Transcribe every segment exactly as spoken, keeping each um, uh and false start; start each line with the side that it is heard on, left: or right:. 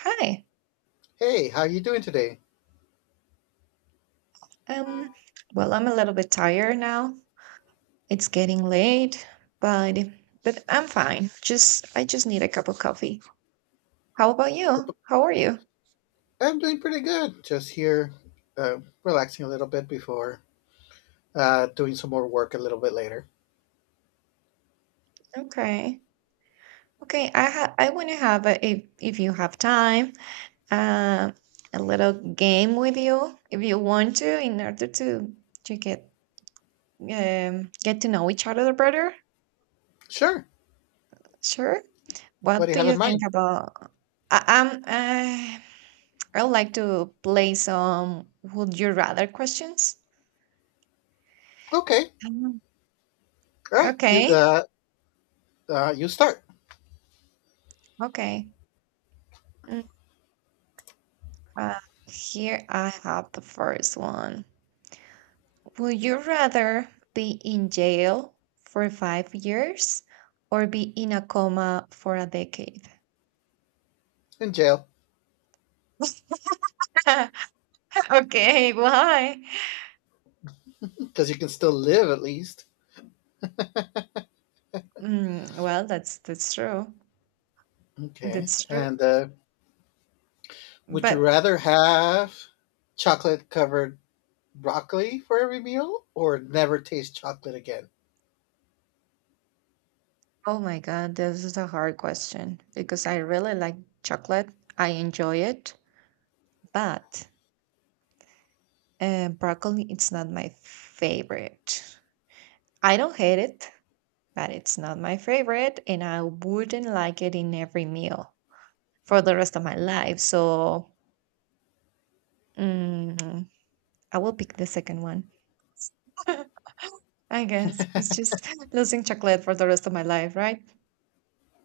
right: Hi.
left: Hey, how you doing today?
right: Um, well, I'm a little bit tired now. It's getting late, but but I'm fine. Just I just need a cup of coffee. How about you? How are you?
left: I'm doing pretty good. Just here, uh, relaxing a little bit before uh, doing some more work a little bit later.
right: Okay. Okay, I ha I want to have a, if if you have time, uh, a little game with you if you want to in order to to get um get to know each other better.
left: Sure.
right: Sure.
left: What
right: What
left: do you
right: do
left: have in
right: you think
left: mind?
right: about? I, I'm uh, I would like to play some would you rather questions.
left: Okay.
right: Um,
left: All right. You
right: Okay,
left: uh, uh, you start
right: okay. Mm, Uh, Here I have the first one. Would you rather be in jail for five years or be in a coma for a decade?
left: in jail
right: Okay, why?
left: because you can still live at least.
right: Mm, well, that's that's true.
left: Okay.
right: That's true.
left: And uh, Would you
right: But,
left: rather have chocolate covered broccoli for every meal or never taste chocolate again?
right: oh my God, this is a hard question because I really like chocolate. I enjoy it, but And broccoli, it's not my favorite. I don't hate it, but it's not my favorite, and I wouldn't like it in every meal for the rest of my life. So, mm, I will pick the second one. I guess it's just losing chocolate for the rest of my life, right?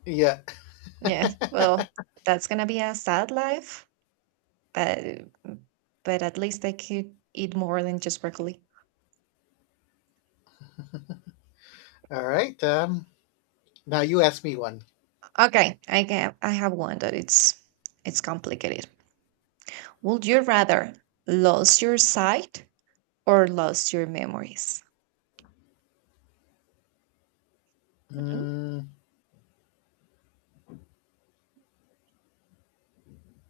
left: Yeah.
right: Yeah. Well, that's gonna be a sad life, but but at least I could eat more than just broccoli.
left: All right. Um, now you ask me one.
right: Okay, I can I have one that it's it's complicated. Would you rather lose your sight or lose your memories? Mhm.
left: Mm,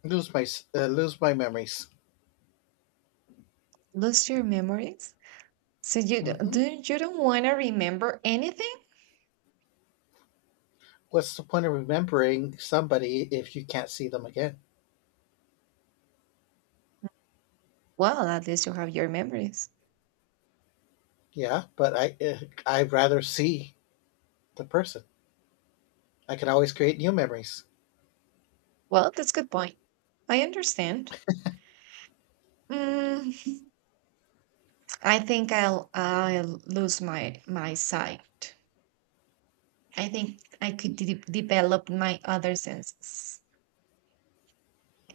left: lose my uh, Lose my memories.
right: Lose your memories? So you d-
left: hmm
right: do you don't want to remember anything?
left: What's the point of remembering somebody if you can't see them again?
right: Well, at least you have your memories.
left: Yeah, but I uh, I'd rather see the person. I can always create new memories.
right: Well, that's good point. I understand. Mm, I think I'll I'll lose my my sight. I think I could de- develop my other senses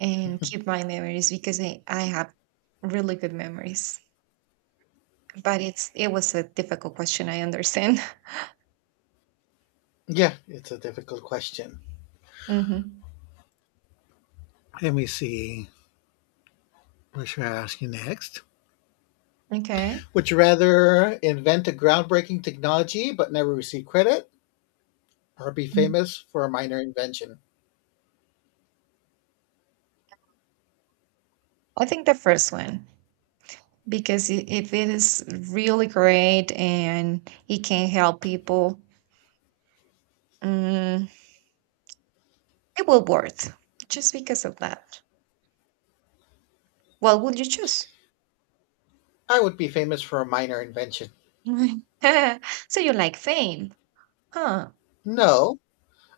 right: and keep my memories because I, I have really good memories. But it's it was a difficult question. I understand.
left: Yeah, it's a difficult question.
right: Mhm.
left: Let me see. What should I ask you next?
right: Okay.
left: Would you rather invent a groundbreaking technology but never receive credit, or be
right: Mm.
left: famous for a minor invention?
right: I think the first one, because i- if it is really great and it can help people, mm, it will worth just because of that. What would you choose?
left: I would be famous for a minor invention.
right: So you like fame, huh?
left: No.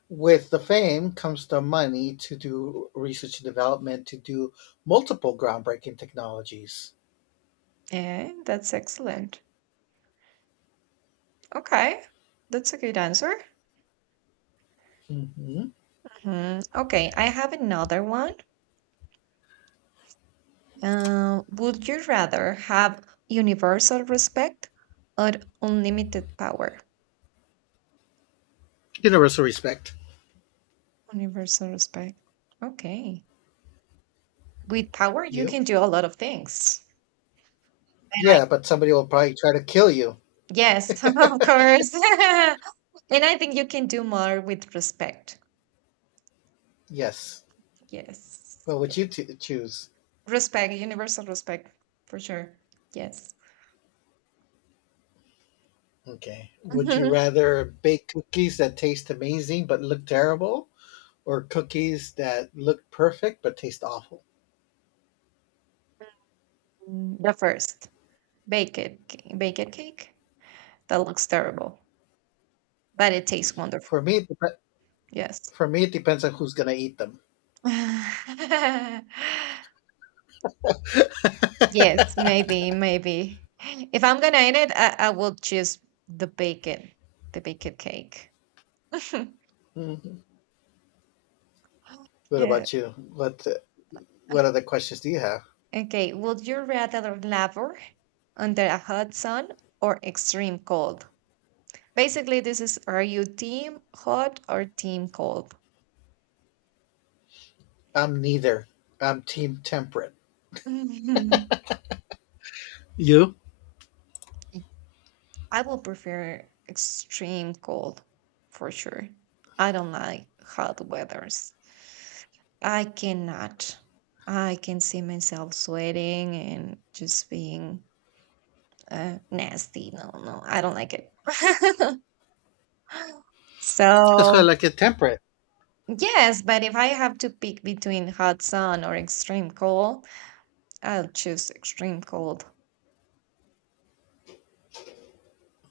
left: With the fame comes the money to do research and development, to do multiple groundbreaking technologies.
right: Yeah, that's excellent. Okay, that's a good answer.
left: hmm
right: Mhm. Okay, I have another one. Uh, would you rather have universal respect or unlimited power?
left: Universal respect.
right: Universal respect. Okay. With power, you
left: You?
right: can do a lot of things. And I,
left: Yeah, but somebody will probably try to kill you.
right: yes, of course. And I think you can do more with respect.
left: Yes.
right: Yes.
left: What would you
right: Yes.
left: t- choose?
right: Respect, universal respect, for sure. Yes.
left: Okay. Would you rather bake cookies that taste amazing but look terrible, or cookies that look perfect but taste awful?
right: Mm, The first, baked ca- baked cake. That looks terrible, but it tastes
left: For
right: wonderful.
left: me, it dep-
right: Yes.
left: for me, it depends on who's gonna eat them.
right: Yes, maybe, maybe. If I'm gonna eat it, I, I will choose the bacon, the bacon cake.
left: What
right: Yeah.
left: about you? What What other questions do you have?
right: Okay. Would you rather labor under a hot sun or extreme cold? Basically, this is are you team hot or team cold?
left: I'm neither. I'm team temperate.
right: Mhm.
left: You?
right: I will prefer extreme cold for sure. I don't like hot weathers. I cannot. I can see myself sweating and just being uh, nasty. No, no, I don't like it.
left: That's why I
right: So,
left: like it temperate.
right: yes, but if I have to pick between hot sun or extreme cold, I'll choose extreme cold.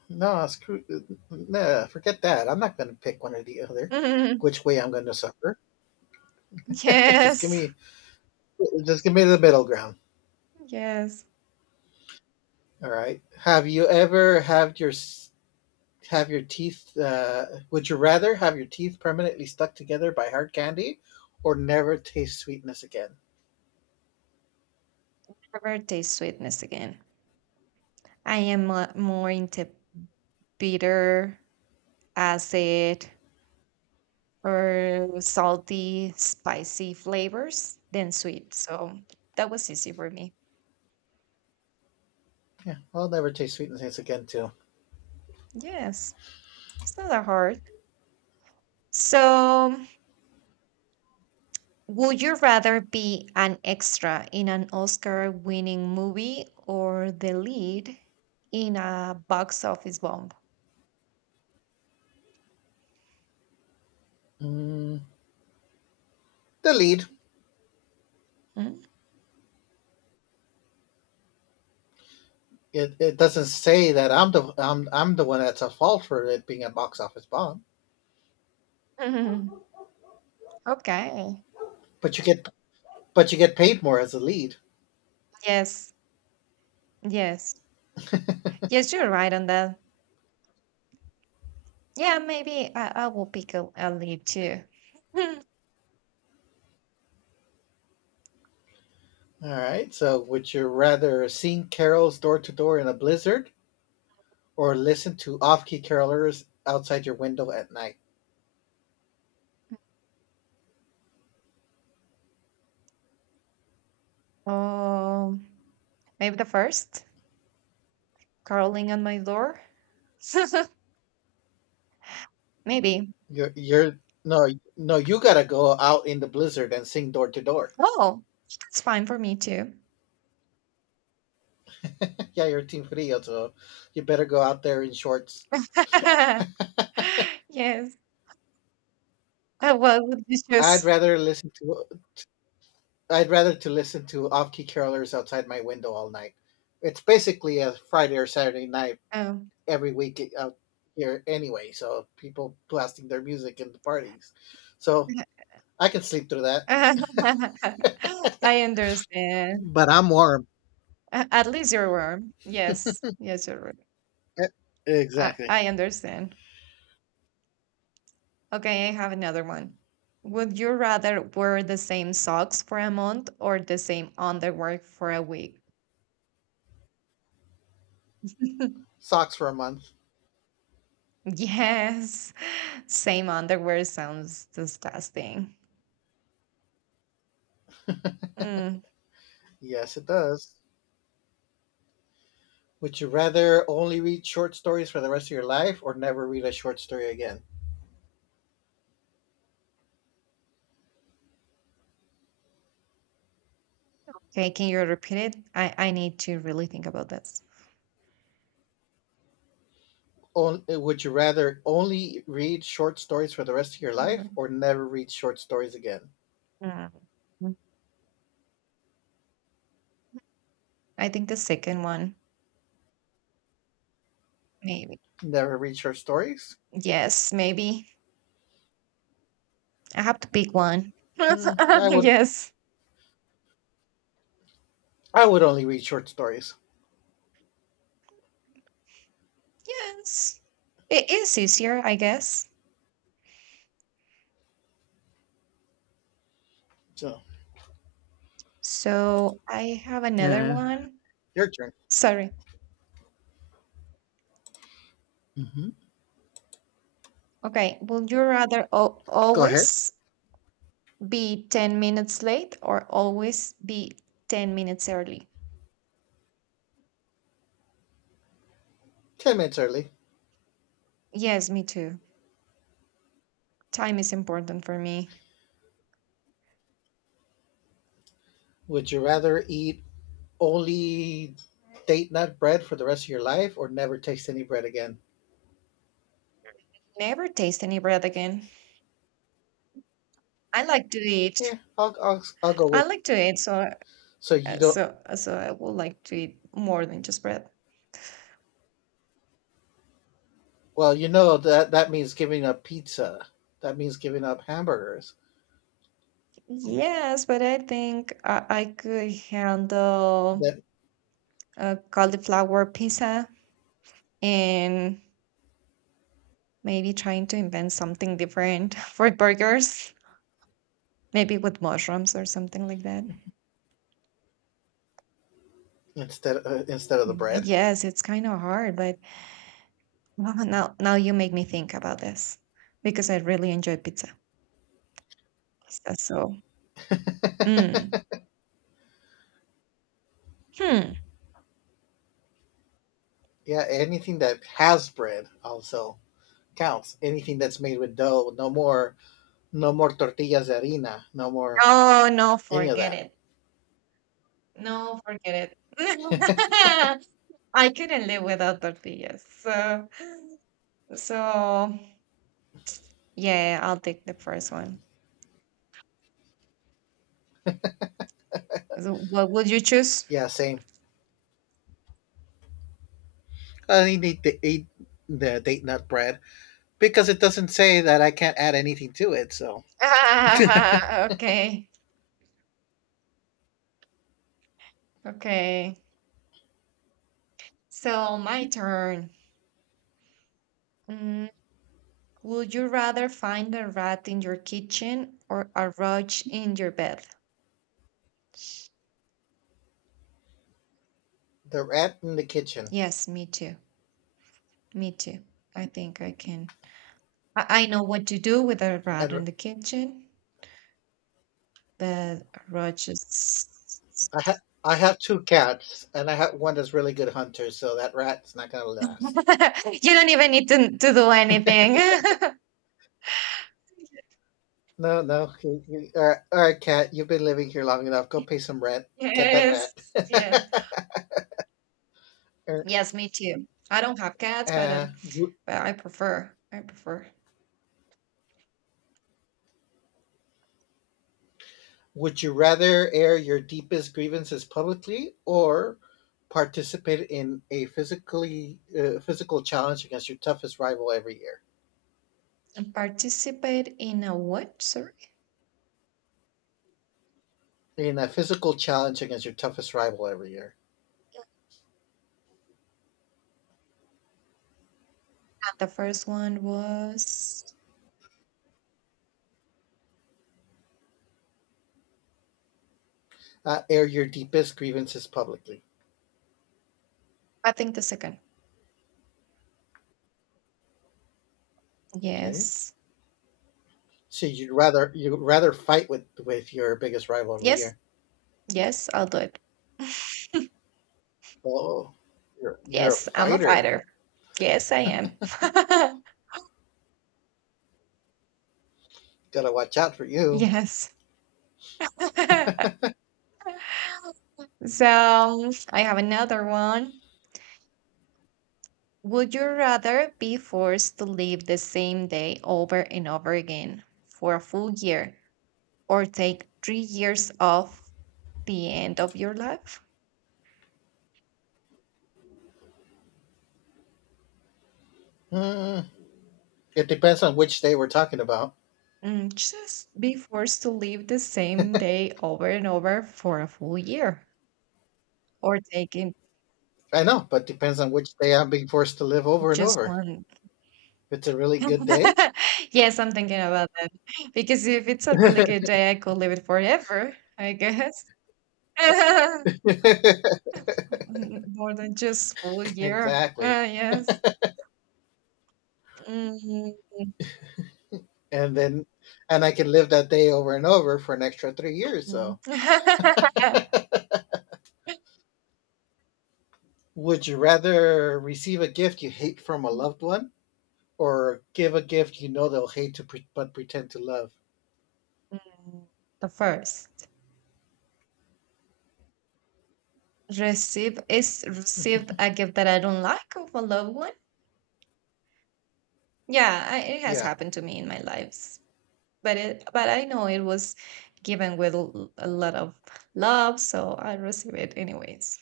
left: No, screw. Nah, forget that. I'm not going to pick one or the other.
right: Yes,
left: Which way I'm going to suffer? just give me, just give me the middle ground.
right: yes.
left: All right. Have you ever had your have your teeth? Uh, would you rather have your teeth permanently stuck together by hard candy, or never taste sweetness again?
right: Never taste sweetness again. I am mo- more into bitter, acid, or salty, spicy flavors than sweet. So that was easy for me.
left: Yeah, I'll never taste sweetness again too.
right: Yes, it's not that hard. So, would you rather be an extra in an Oscar winning movie or the lead in a box office bomb?
left: Mm, the lead.
right: Hmm?
left: it, it doesn't say that I'm the I'm, I'm the one that's at fault for it being a box office bomb.
right: Okay.
left: But you get but you get paid more as a lead.
right: Yes, yes. Yes, you're right on that. Yeah, maybe I, I will pick a, a lead too.
left: All right. So would you rather sing carols door to door in a blizzard or listen to off key carolers outside your window at night?
right: um, Maybe the first. Crawling on my door? Maybe.
left: You're you're no No, you gotta go out in the blizzard and sing door to door.
right: Oh, that's fine for me too.
left: Yeah, you're team frío, so you better go out there in shorts.
right: Yes. Uh, What would you
left: I'd
right: choose?
left: rather listen to I'd rather to listen to off-key carolers outside my window all night. It's basically a Friday or Saturday night
right: Um,
left: every week eh, out here anyway, so people blasting their music in the parties. So I can sleep through that.
right: I understand.
left: But I'm warm.
right: A- At least you're warm. Yes. Yes, you're right.
left: E-
right: I,
left: Exactly.
right: I understand. Okay, I have another one. Would you rather wear the same socks for a month or the same underwear for a week?
left: Socks for a month.
right: Yes, same underwear sounds disgusting. Mm,
left: Yes, it does. Would you rather only read short stories for the rest of your life or never read a short story again?
right: okay, can you repeat it? I I need to really think about this.
left: On, eh, would you rather only read short stories for the rest of your life
right: Mhm.
left: or never read short stories again?
right: Mm, I think the second one, maybe.
left: Never read short stories.
right: Yes, maybe. I have to pick one.
left: Hmm, I would.
right: Yes.
left: I would only read short stories.
right: Yes. It is easier, I guess.
left: So
right: So I have another
left: yeah,
right: one.
left: your turn.
right: Sorry.
left: hmm
right: Okay. Would you rather al
left: Go ahead.
right: always be ten minutes late or always be ten minutes early?
left: Ten minutes early.
right: Yes, me too. Time is important for me.
left: Would you rather eat only date nut bread for the rest of your life, or never taste any bread again?
right: Never taste any bread again. I like to eat.
left: Yeah, I'll I'll, I'll go
right: I
left: with.
right: like to eat, so
left: So you
right: uh,
left: don't.
right: so uh, so I would like to eat more than just bread.
left: Well, you know that that means giving up pizza. That means giving up hamburgers.
right: Yes, but I think I, I could handle
left: That
right: a cauliflower pizza and maybe trying to invent something different for burgers, maybe with mushrooms or something like that.
left: Instead uh, instead of the
right: Mm,
left: bread.
right: yes, it's kind of hard, but wow, now now you make me think about this because I really enjoy pizza. So, mm. Hmm.
left: Yeah, anything that has bread also counts. Anything that's made with dough, no more. No more tortillas de harina. No more
right: Oh, no,
left: any of
right: forget
left: that.
right: it. No, forget it. I couldn't live without tortillas. So, so yeah, I'll take the first one. So what would you choose?
left: Yeah, same. I didn't eat the the date nut bread because it doesn't say that I can't add anything to it. So
right: Ah, okay. Okay. So my turn. Mm, would you rather find a rat in your kitchen or a roach in your bed?
left: the rat in the kitchen,
right: Yes, me too. Me too. I think I can. I, I know what to do with a rat in
left: and
right: the kitchen. Bed, roaches.
left: I ha- I have two cats, and I have one that's really good hunter. So that rat's not gonna last.
right: You don't even need to to do anything.
left: No, no. You, you, all, right, all right, cat. You've been living here long enough. Go pay some rent. Get that
right: Yes,
left: rat.
right: yeah.
left: Er,
right: Yes, me too. I don't have cats, but,
left: uh,
right: um, but I prefer I prefer.
left: Would you rather air your deepest grievances publicly or participate in a physically uh, physical challenge against your toughest rival every year?
right: And participate in a what? Sorry.
left: In a physical challenge against your toughest rival every year,
right: And the first one was?
left: uh, air your deepest grievances publicly.
right: I think the second.
left: Okay,
right: Yes.
left: so you'd rather you'd rather fight with with your biggest rival every
right: Yes,
left: year.
right: yes, I'll do it.
left: Oh, you're you're a
right: Yes, I'm a
left: fighter.
right: fighter. Yes, I am.
left: Gotta watch out for you.
right: Yes. So I have another one. Would you rather be forced to live the same day over and over again for a full year or take three years off the end of your life?
left: Hmm. It depends on which day we're talking about.
right: Mm, just be forced to live the same day over and over for a full year or taking
left: I know, but depends on which day I'm being forced to live over and
right: just
left: over.
right: one.
left: If it's a really good day,
right: Yes, I'm thinking about that because if it's a really good day, I could live it forever, I guess. Mm, More than just full year.
left: exactly.
right: Ah, yes. Mm, mm,
left: And then, and I can live that day over and over for an extra three years. So,
right: Mm,
left: would you rather receive a gift you hate from a loved one or give a gift you know they'll hate to pre- but pretend to love?
right: Mm, The first, receive is received a gift that I don't like of a loved one. Yeah, I, it has
left: Yeah.
right: happened to me in my lives, but it but I know it was given with l- a lot of love, so I receive it anyways.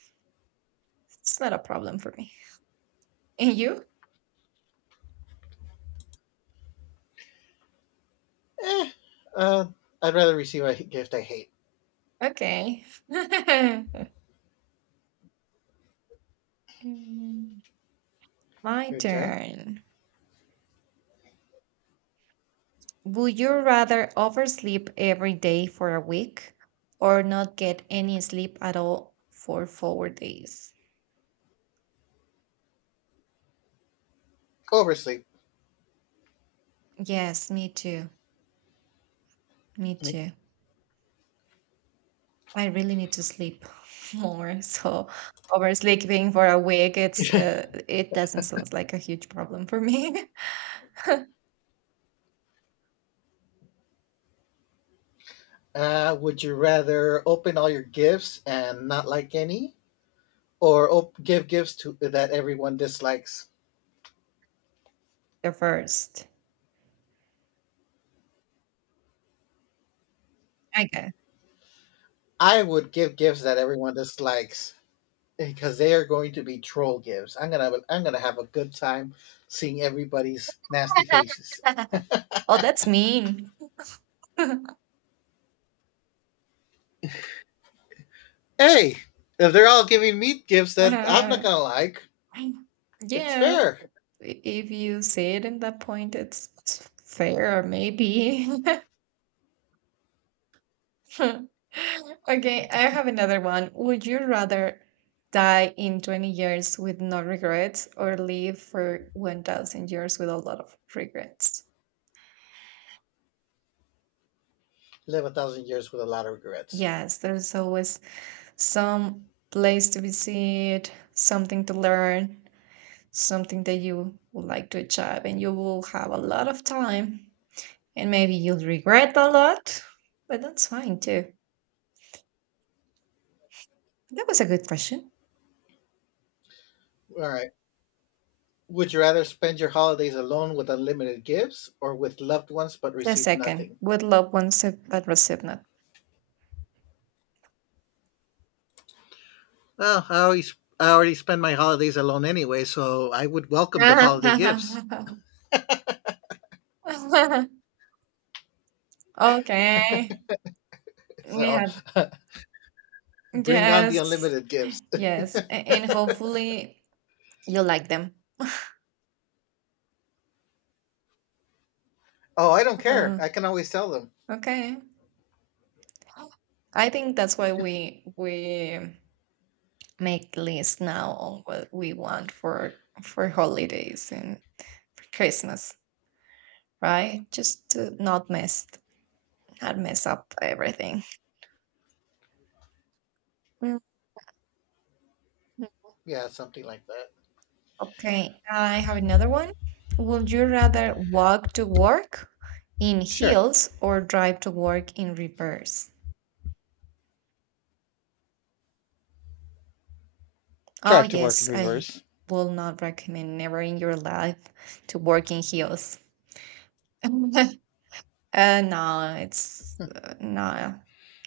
right: It's not a problem for me. And you?
left: Eh, uh, I'd rather receive a gift I hate.
right: Okay. Mm, My
left: Your turn.
right: turn. Would you rather oversleep every day for a week or not get any sleep at all for four days?
left: Oversleep.
right: Yes, me too. Me too. I really need to sleep more. So oversleeping for a week, it's uh, it doesn't sound like a huge problem for me.
left: Uh, would you rather open all your gifts and not like any, or op- give gifts to that everyone dislikes?
right: The first, I guess.
left: I would give gifts that everyone dislikes, because they are going to be troll gives. I'm gonna have a, I'm gonna have a good time seeing everybody's nasty faces.
right: Oh, that's mean.
left: Hey, if they're all giving me gifts that I'm not gonna like, it's
right: Yeah.
left: fair.
right: i- if you say it in that point, it's, it's fair, maybe. Okay, I have another one. Would you rather die in twenty years with no regrets or live for one thousand years with a lot of regrets?
left: Live a thousand years with a lot of regrets.
right: Yes, there's always some place to visit, something to learn, something that you would like to achieve, and you will have a lot of time. And maybe you'll regret a lot, but that's fine too. That was a good question.
left: All right. Would you rather spend your holidays alone with unlimited gifts or with loved ones but
right: The
left: receive
right: second,
left: nothing?
right: would love one sip but receive not.
left: Well, I always I already spend my holidays alone anyway, so I would welcome the holiday gifts.
right: Okay, we
left: So
right: have
left: bring on the
right: yes,
left: unlimited gifts.
right: yes, a- and hopefully you like them.
left: Oh, I don't care.
right: Uh,
left: I can always tell them.
right: okay, I think that's why we we make lists now on what we want for for holidays and for Christmas, right? Just to not mess not mess up everything. Mm-hmm.
left: Yeah, something like that.
right: Okay, I have another one. Would you rather walk to work in
left: Sure.
right: heels or drive to work in reverse? Oh,
left: Drive to work in
right: yes, I
left: reverse.
right: will not recommend never in your life to work in heels. uh, no, it's uh, no,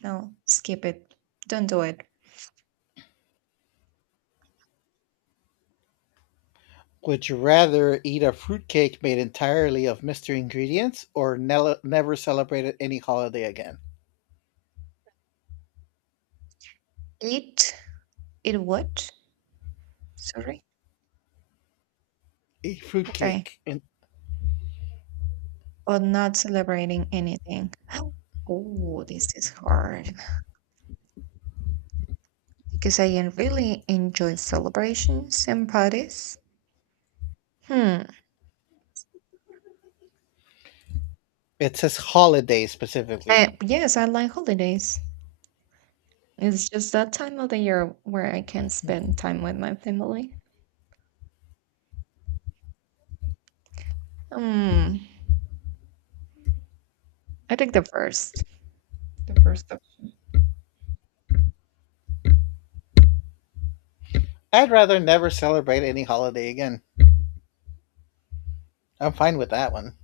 right: no, skip it. Don't do it.
left: Would you rather eat a fruitcake made entirely of mystery ingredients or ne- never celebrate any holiday again?
right: It, it what? Sorry.
left: A
right: Okay,
left: fruitcake. And
right: but not celebrating anything. Oh, this is hard, because I en- really enjoy celebrations and parties. Hmm.
left: it says holiday specifically.
right: Uh, yes, I like holidays. It's just that time of the year where I can spend time with my family. Hmm. I think the first. The first option.
left: I'd rather never celebrate any holiday again. I'm fine with that one.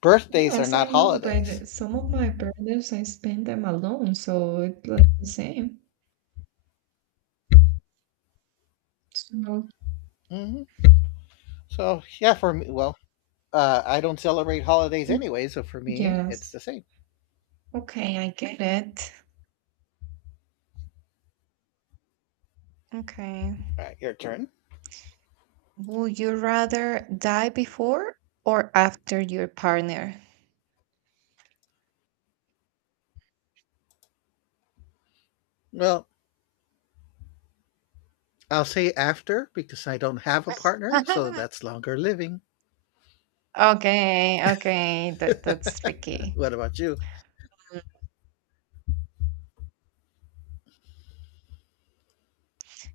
left: Birthdays are
right: Yes, I
left: not
right: know,
left: holidays.
right: but some of my birthdays I spend them alone, so it's like the same. So,
left: hmm So, yeah, for me, well, uh, I don't celebrate holidays
right: mm,
left: anyway, so for me, it's
right: yes.
left: the same.
right: Okay, I get it. Okay.
left: All right, your turn.
right: Would you rather die before or after your partner?
left: Well, I'll say after because I don't have a partner, so that's longer living.
right: Okay, okay, that that's tricky.
left: What about you?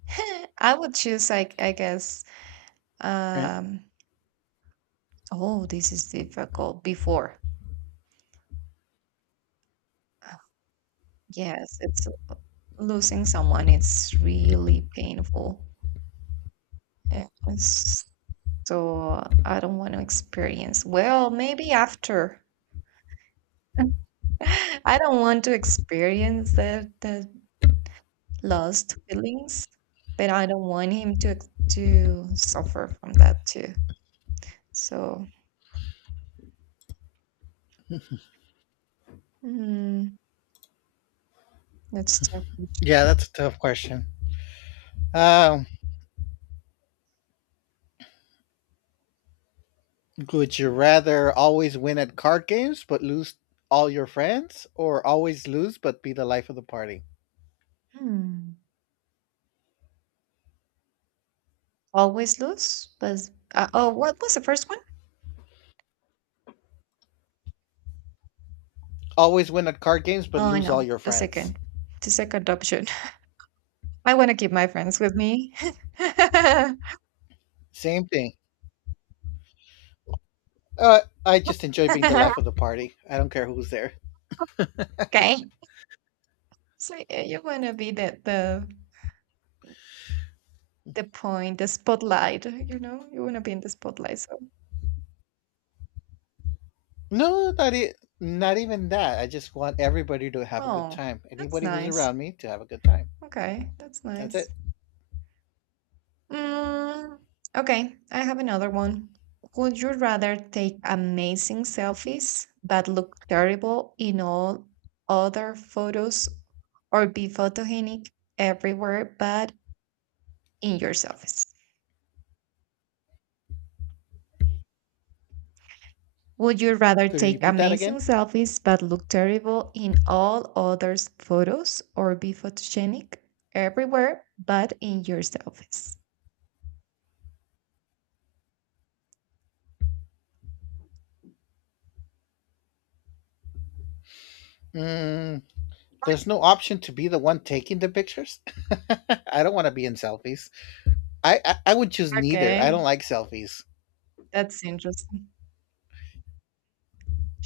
right: I would choose, like, I guess,
left: Right.
right: um oh, this is difficult. Before. Uh, Yes, it's losing someone, it's really painful. Yeah, it's- So I don't want to experience. Well, maybe after. I don't want to experience the the lost feelings, but I don't want him to ex- to suffer from that too. So, mm, let's talk.
left: Yeah, that's a tough question. Um, would you rather always win at card games but lose all your friends, or always lose but be the life of the party?
right: Hmm. Always lose? But uh, oh, what was the first one?
left: Always win at card games but
right: Oh, I
left: lose all
right: know.
left: your
right: The
left: friends.
right: second. The second option. I want to keep my friends with me.
left: Same thing. Uh, I just enjoy being the life of the party. I don't care who's there.
right: Okay. So yeah, you want to be the the the point, the spotlight. You know, you want to be in the spotlight. So,
left: No, not, e- Not even that. I just want everybody to have a good
right: oh,
left: time.
right: that's
left: Anybody who's
right: nice.
left: around me to have a good time.
right: Okay, that's
left: That's
right: nice.
left: it.
right: Mm, okay, I have another one. Would you rather take amazing selfies that look terrible in all other photos or be photogenic everywhere but in your selfies? Would you rather
left: Could you
right: take
left: repeat that
right: amazing
left: again?
right: selfies but look terrible in all others' photos or be photogenic everywhere but in your selfies?
left: Mm, there's no option to be the one taking the pictures. I don't want to be in selfies. I, I I would choose neither. I don't
right: Okay,
left: like selfies,
right: that's interesting.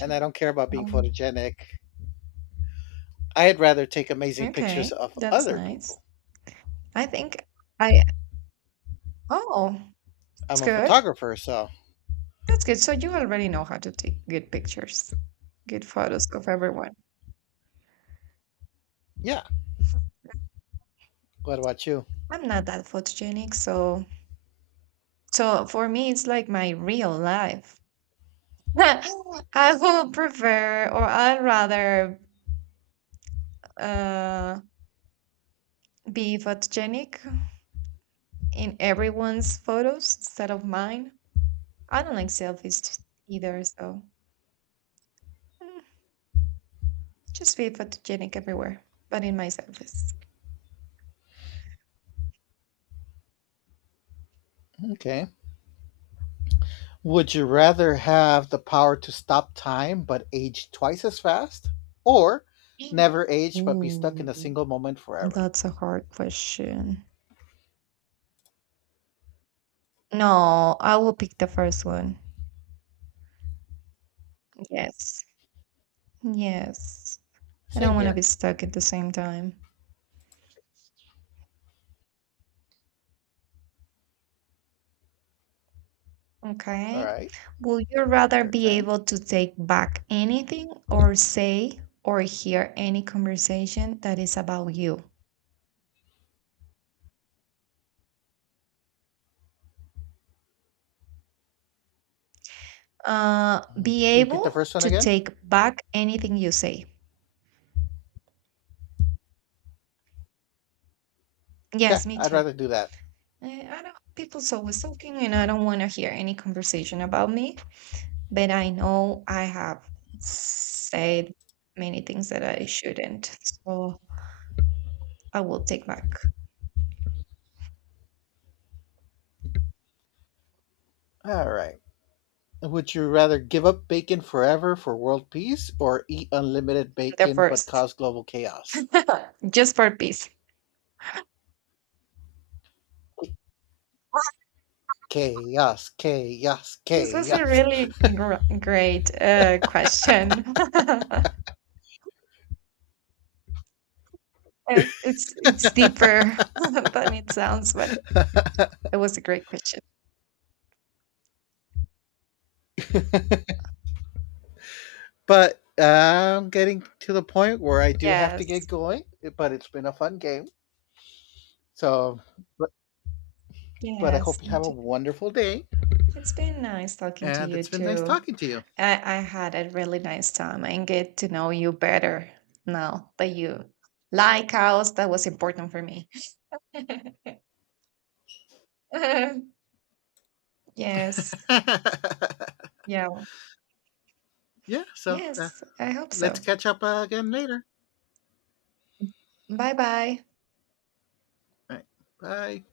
left: and I don't care about being
right: Um,
left: photogenic. I'd rather take amazing pictures
right: okay,
left: of
right: that's
left: other
right: nice.
left: people.
right: I think I Oh, it's
left: I'm a
right: good.
left: photographer, so
right: That's good. So you already know how to take good pictures, good photos of everyone.
left: yeah. What about you?
right: I'm not that photogenic, so so for me it's like my real life. I would prefer or I'd rather uh be photogenic in everyone's photos instead of mine. I don't like selfies either, so mm, just be photogenic everywhere, but in my selfies.
left: Okay. Would you rather have the power to stop time but age twice as fast, or
right: Mm.
left: never age but be stuck in a
right: Ooh.
left: single moment forever?
right: That's a hard question. No, I will pick the first one. Yes. Yes. I
left: Same
right: don't want to be
left: here.
right: stuck at the same time.
left: All
right: Okay.
left: right,
right: Would you rather
left: your
right: be
left: turn.
right: able to take back anything or say or hear any conversation that is about you? Uh,
left: Mhm.
right: be
left: Repeat the
right: able
left: first one
right: to
left: again.
right: take back anything you say.
left: Yeah,
right: Yes, me
left: I'd
right: too.
left: rather do that.
right: Eh, I don't, people's always talking, and I don't want to hear any conversation about me. But I know I have said many things that I shouldn't. So I will take back.
left: All right. Would you rather give up bacon forever for world peace or eat unlimited
right: The
left: bacon but
right: first,
left: cause global chaos?
right: just for peace.
left: Chaos, chaos,
right: This was a
left: chaos.
right: really gr- great uh, question. And it's it's deeper than it sounds, but it was a great question.
left: But I'm getting to the point where I do have to get
right: Yes.
left: going, but it's been a fun game. So, but, but I hope
right: Yes.
left: you
right: Me
left: have a
right: too.
left: wonderful day
right: It's been nice talking to
left: and
right: you
left: it's been nice
right: too.
left: talking to you.
right: I, I had a really nice time and get to know you better now that you like us. That was important for me. Yes. Yeah.
left: Yeah, so uh,
right: Yes. I hope
left: let's
right: so.
left: catch up uh, again later.
right: Bye bye.
left: All right, bye.